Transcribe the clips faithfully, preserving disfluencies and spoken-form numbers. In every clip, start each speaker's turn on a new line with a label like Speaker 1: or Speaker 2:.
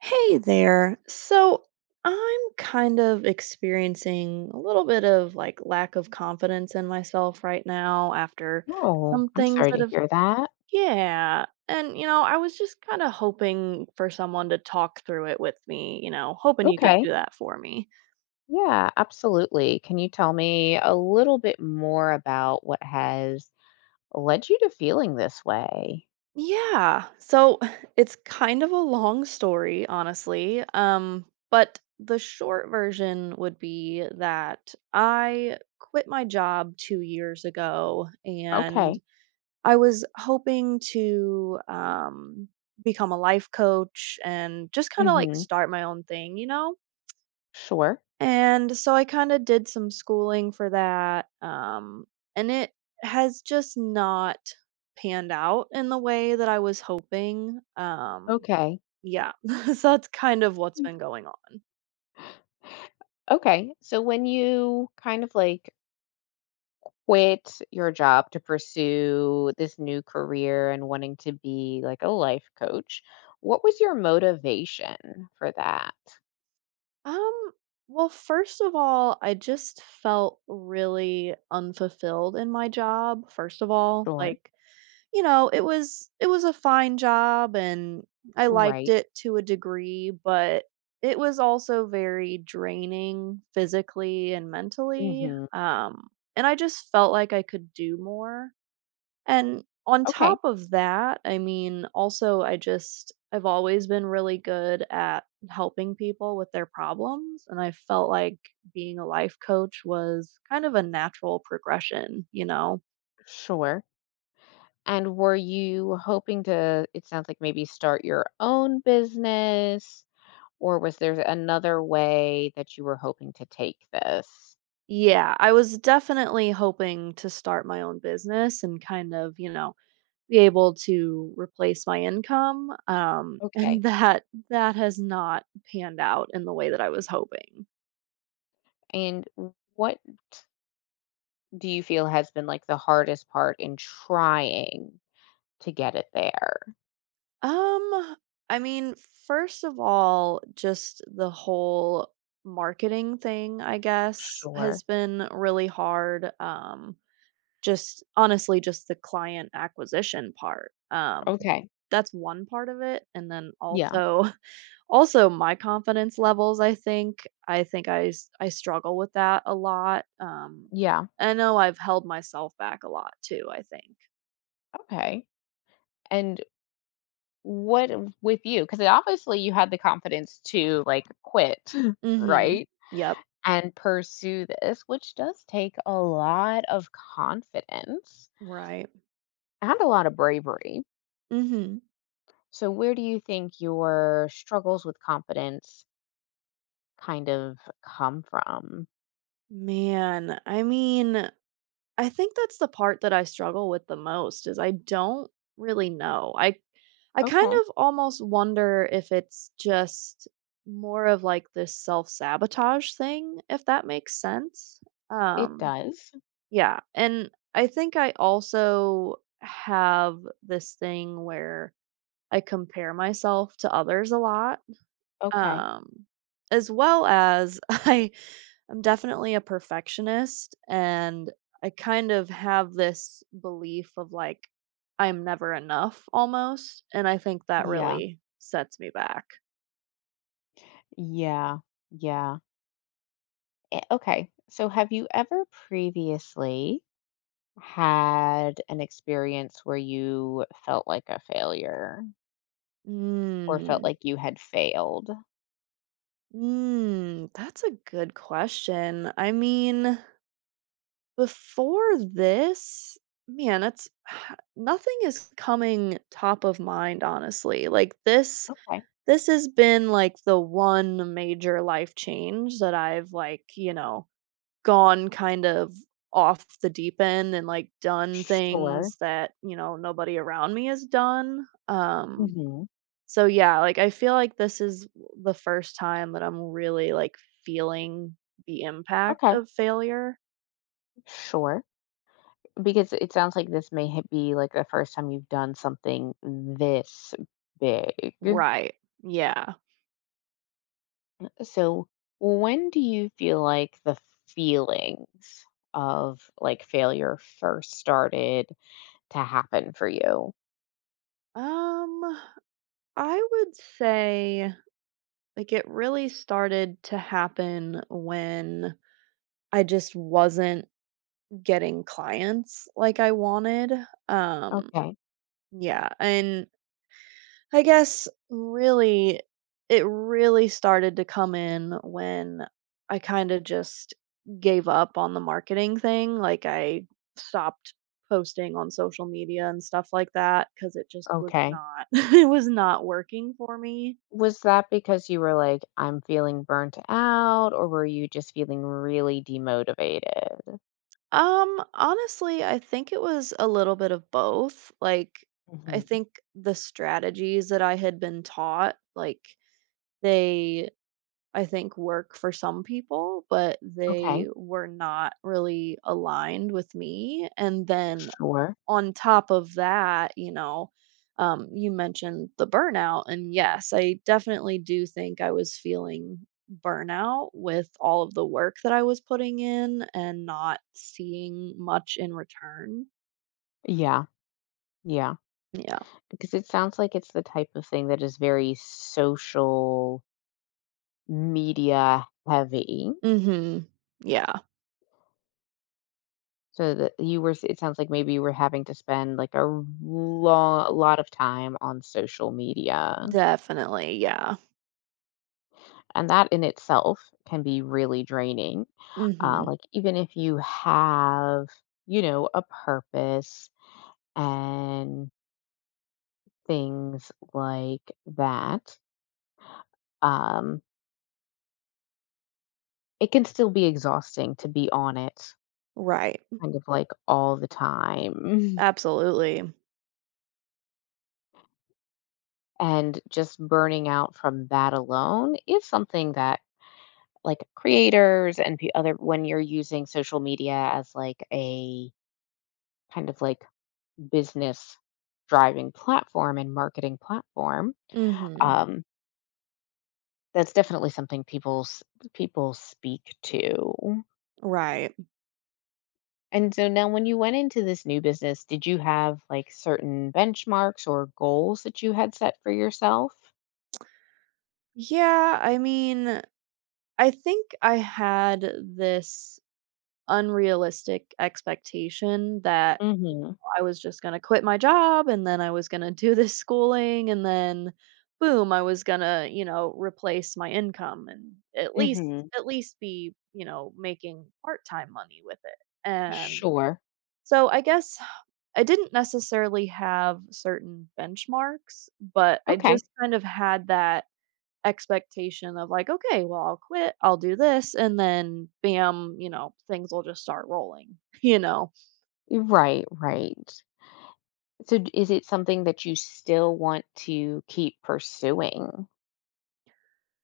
Speaker 1: Hey there. So I'm kind of experiencing a little bit of like lack of confidence in myself right now after
Speaker 2: Oh,
Speaker 1: some
Speaker 2: I'm
Speaker 1: things
Speaker 2: sorry
Speaker 1: that
Speaker 2: to
Speaker 1: have,
Speaker 2: hear that.
Speaker 1: yeah. And, you know, I was just kind of hoping for someone to talk through it with me, you know, hoping you could
Speaker 2: Okay.
Speaker 1: do that for me.
Speaker 2: Yeah, absolutely. Can you tell me a little bit more about what has led you to feeling this way?
Speaker 1: Yeah. So it's kind of a long story, honestly. Um, but the short version would be that I quit my job two years ago and
Speaker 2: Okay.
Speaker 1: I was hoping to um, become a life coach and just kind of like
Speaker 2: Mm-hmm.
Speaker 1: start my own thing, you know?
Speaker 2: Sure.
Speaker 1: And so I kinda did some schooling for that, um, and it has just not panned out in the way that I was hoping, um,
Speaker 2: Okay.
Speaker 1: yeah, so that's kind of what's
Speaker 2: Mm.
Speaker 1: been going on.
Speaker 2: Okay. So when you kind of like quit your job to pursue this new career and wanting to be like a life coach, what was your motivation for that?
Speaker 1: Um, well, first of all, I just felt really unfulfilled in my job, first of all,
Speaker 2: Sure.
Speaker 1: like, You know, it was it was a fine job and I liked
Speaker 2: Right.
Speaker 1: it to a degree, but it was also very draining physically and mentally,
Speaker 2: Mm-hmm.
Speaker 1: um, and I just felt like I could do more, and on
Speaker 2: Okay.
Speaker 1: top of that, I mean, also, I just I've always been really good at helping people with their problems, and I felt like being a life coach was kind of a natural progression, you know?
Speaker 2: Sure. And were you hoping to, it sounds like, maybe start your own business, or was there another way that you were hoping to take this?
Speaker 1: Yeah, I was definitely hoping to start my own business and kind of, you know, be able to replace my income. Um,
Speaker 2: Okay.
Speaker 1: and that that has not panned out in the way that I was hoping.
Speaker 2: And what do you feel has been like the hardest part in trying to get it there?
Speaker 1: Um, I mean, first of all, just the whole marketing thing, I guess, has
Speaker 2: Sure.
Speaker 1: been really hard. Um, just honestly, just the client acquisition part. Um,
Speaker 2: Okay.
Speaker 1: that's one part of it. And then
Speaker 2: Yeah.
Speaker 1: also Also, my confidence levels, I think I think I s I struggle with that a lot, um,
Speaker 2: Yeah.
Speaker 1: I know I've held myself back a lot too, I think.
Speaker 2: Okay. And what w- with you? Because obviously you had the confidence to like quit,
Speaker 1: Mhm.
Speaker 2: right?
Speaker 1: Yep.
Speaker 2: And pursue this, which does take a lot of confidence
Speaker 1: Right.
Speaker 2: and a lot of bravery.
Speaker 1: Mhm.
Speaker 2: So, where do you think your struggles with confidence kind of come from?
Speaker 1: Man, I mean, I think that's the part that I struggle with the most is I don't really know. I I kind
Speaker 2: Okay,
Speaker 1: of almost wonder if it's just more of, like, this self-sabotage thing, if that makes sense?
Speaker 2: it
Speaker 1: Um
Speaker 2: does.
Speaker 1: Yeah, and I think I also have this thing where I compare myself to others a lot.
Speaker 2: Okay.
Speaker 1: Um as well as I am definitely a perfectionist and I kind of have this belief of like I'm never enough almost, and I think that
Speaker 2: Yeah.
Speaker 1: really sets me back.
Speaker 2: Yeah. Yeah. Eh, Okay. So, have you ever previously had an experience where you felt like a failure or felt
Speaker 1: Mm.
Speaker 2: like you had failed?
Speaker 1: Mm, that's a good question. I mean before this, man, that's nothing is coming top of mind, honestly. Like this
Speaker 2: Okay.
Speaker 1: this has been like the one major life change that I've like, you know, gone kind of off the deep end and like done
Speaker 2: Sure.
Speaker 1: things that, you know, nobody around me has done. Um so yeah, like I feel like this is the first time that I'm really like feeling the impact
Speaker 2: Okay,
Speaker 1: of failure.
Speaker 2: sure. Because it sounds like this may ha- be like the first time you've done something this big.
Speaker 1: Right. Yeah.
Speaker 2: So, when do you feel like the feelings of like failure first started to happen for you?
Speaker 1: Um, I would say like it really started to happen when I just wasn't getting clients like I wanted. Um,
Speaker 2: Okay,
Speaker 1: yeah, and I guess really it really started to come in when I kind of just gave up on the marketing thing, like I stopped posting on social media and stuff like that cuz it just was
Speaker 2: okay.
Speaker 1: not it was not working for me.
Speaker 2: Was that because you were like, I'm feeling burnt out, or were you just feeling really demotivated?
Speaker 1: Um, honestly, I think it was a little bit of both. Like, I
Speaker 2: Hmm.
Speaker 1: think the strategies that I had been taught, like, they, I think, work for some people, but
Speaker 2: Okay,
Speaker 1: they were not really aligned with me. And then
Speaker 2: sure.
Speaker 1: on top of that, you know, um, you mentioned the burnout. And yes, I definitely do think I was feeling burnout with all of the work that I was putting in and not seeing much in return.
Speaker 2: Yeah, yeah.
Speaker 1: Yeah.
Speaker 2: Because it sounds like it's the type of thing that is very social media heavy.
Speaker 1: Hmm. Yeah.
Speaker 2: So that you were, it sounds like maybe you were having to spend like a long, lot of time on social media.
Speaker 1: Definitely. Yeah.
Speaker 2: And that in itself can be really draining. Uh,
Speaker 1: Hmm.
Speaker 2: like, even if you have, you know, a purpose and things like that, um, it can still be exhausting to be on it
Speaker 1: Right.
Speaker 2: kind of like all the time.
Speaker 1: Absolutely.
Speaker 2: And just burning out from that alone is something that like creators and p- other, when you're using social media as like a kind of like business driving platform and marketing platform,
Speaker 1: Hmm.
Speaker 2: um, that's definitely something people s- people speak to.
Speaker 1: Right.
Speaker 2: And so now, when you went into this new business, did you have like certain benchmarks or goals that you had set for yourself?
Speaker 1: Yeah. I mean, I think I had this unrealistic expectation that
Speaker 2: Mhm.
Speaker 1: I was just gonna quit my job and then I was gonna do this schooling and then boom, I was gonna, you know, replace my income and at least
Speaker 2: Mhm.
Speaker 1: at least be, you know, making part-time money with it. And
Speaker 2: Sure.
Speaker 1: so I guess I didn't necessarily have certain benchmarks, but I
Speaker 2: Okay.
Speaker 1: just kind of had that expectation of like, okay, well, I'll quit, I'll do this, and then bam, you know, things will just start rolling, you know.
Speaker 2: Right, right. So d- is it something that you still want to keep pursuing?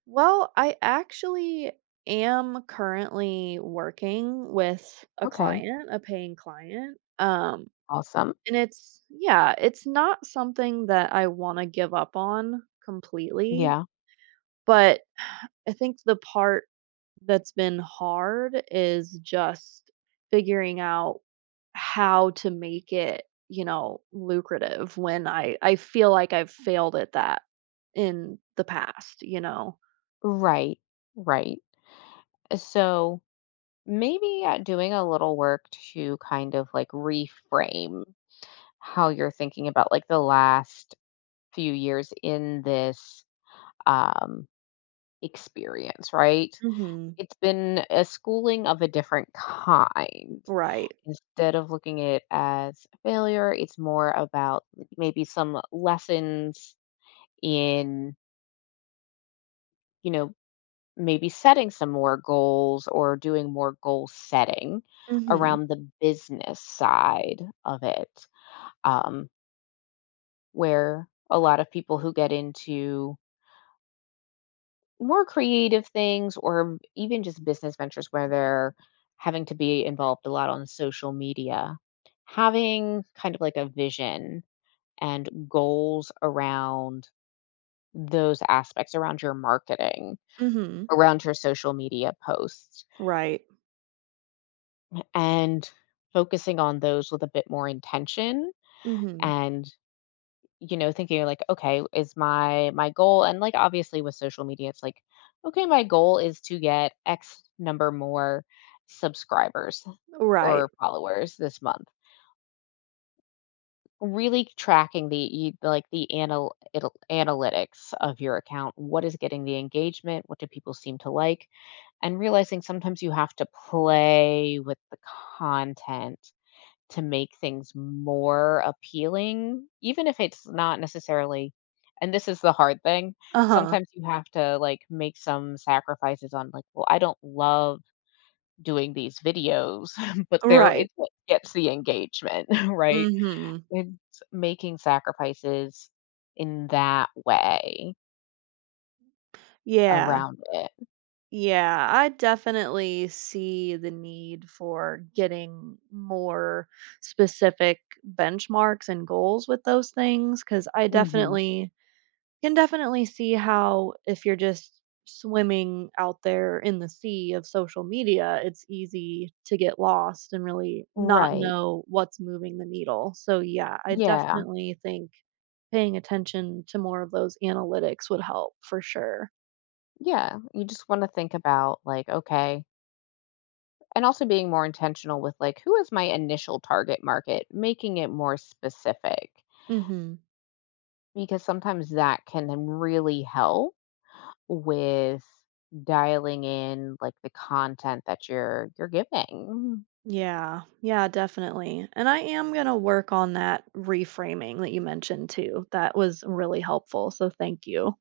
Speaker 1: Well, I actually am currently working with a
Speaker 2: Okay.
Speaker 1: client, a paying client. Um,
Speaker 2: Awesome.
Speaker 1: and it's, yeah, it's not something that I want to give up on completely.
Speaker 2: Yeah.
Speaker 1: But I think the part that's been hard is just figuring out how to make it, you know, lucrative when I, I feel like I've failed at that in the past, you know?
Speaker 2: Right. Right. Uh, So maybe uh, doing a little work to kind of like reframe how you're thinking about like the last few years in this um experience, right?
Speaker 1: Hmm.
Speaker 2: It's been a schooling of a different kind.
Speaker 1: Right.
Speaker 2: Instead of looking at it as a failure, it's more about maybe some lessons in, you know, maybe setting some more goals or doing more goal setting
Speaker 1: Mhm.
Speaker 2: around the business side of it, um, where a lot of people who get into more creative things, or even just business ventures where they're having to be involved a lot on social media, having kind of like a vision and goals around those aspects, around your marketing,
Speaker 1: Mhm.
Speaker 2: around your social media posts,
Speaker 1: Right.
Speaker 2: and focusing on those with a bit more intention.
Speaker 1: Mhm.
Speaker 2: And, you know, thinking like, okay, is my my goal, and like obviously with social media it's like, okay, my goal is to get x number more subscribers
Speaker 1: Right.
Speaker 2: or followers this month. Really tracking the, you like, the anal it'll analytics of your account. What is getting the engagement? What do people seem to like? And realizing sometimes you have to play with the content to make things more appealing, even if it's not necessarily, and this is the hard thing.
Speaker 1: Uh-huh.
Speaker 2: Sometimes you have to, like, make some sacrifices on, like, "Well, I don't love doing these videos," but there are
Speaker 1: Right.
Speaker 2: it's what gets the engagement, right?
Speaker 1: Mhm.
Speaker 2: It's making sacrifices in that way
Speaker 1: Yeah.
Speaker 2: around it.
Speaker 1: Yeah, I definitely see the need for getting more specific benchmarks and goals with those things, because I
Speaker 2: Mhm.
Speaker 1: definitely Can definitely see how if you're just swimming out there in the sea of social media, it's easy to get lost and really not
Speaker 2: Right.
Speaker 1: know what's moving the needle. So, yeah, I
Speaker 2: Yeah.
Speaker 1: definitely think paying attention to more of those analytics would help for sure.
Speaker 2: Yeah. You just wanna think about, like, okay, and also being more intentional with, like, who is my initial target market? Making it more specific,
Speaker 1: Mhm.
Speaker 2: because sometimes that can then really help with dialing in, like, the content that you're you're giving.
Speaker 1: Yeah. Yeah, definitely. And I am going to work on that reframing that you mentioned too. That was really helpful. So, thank you.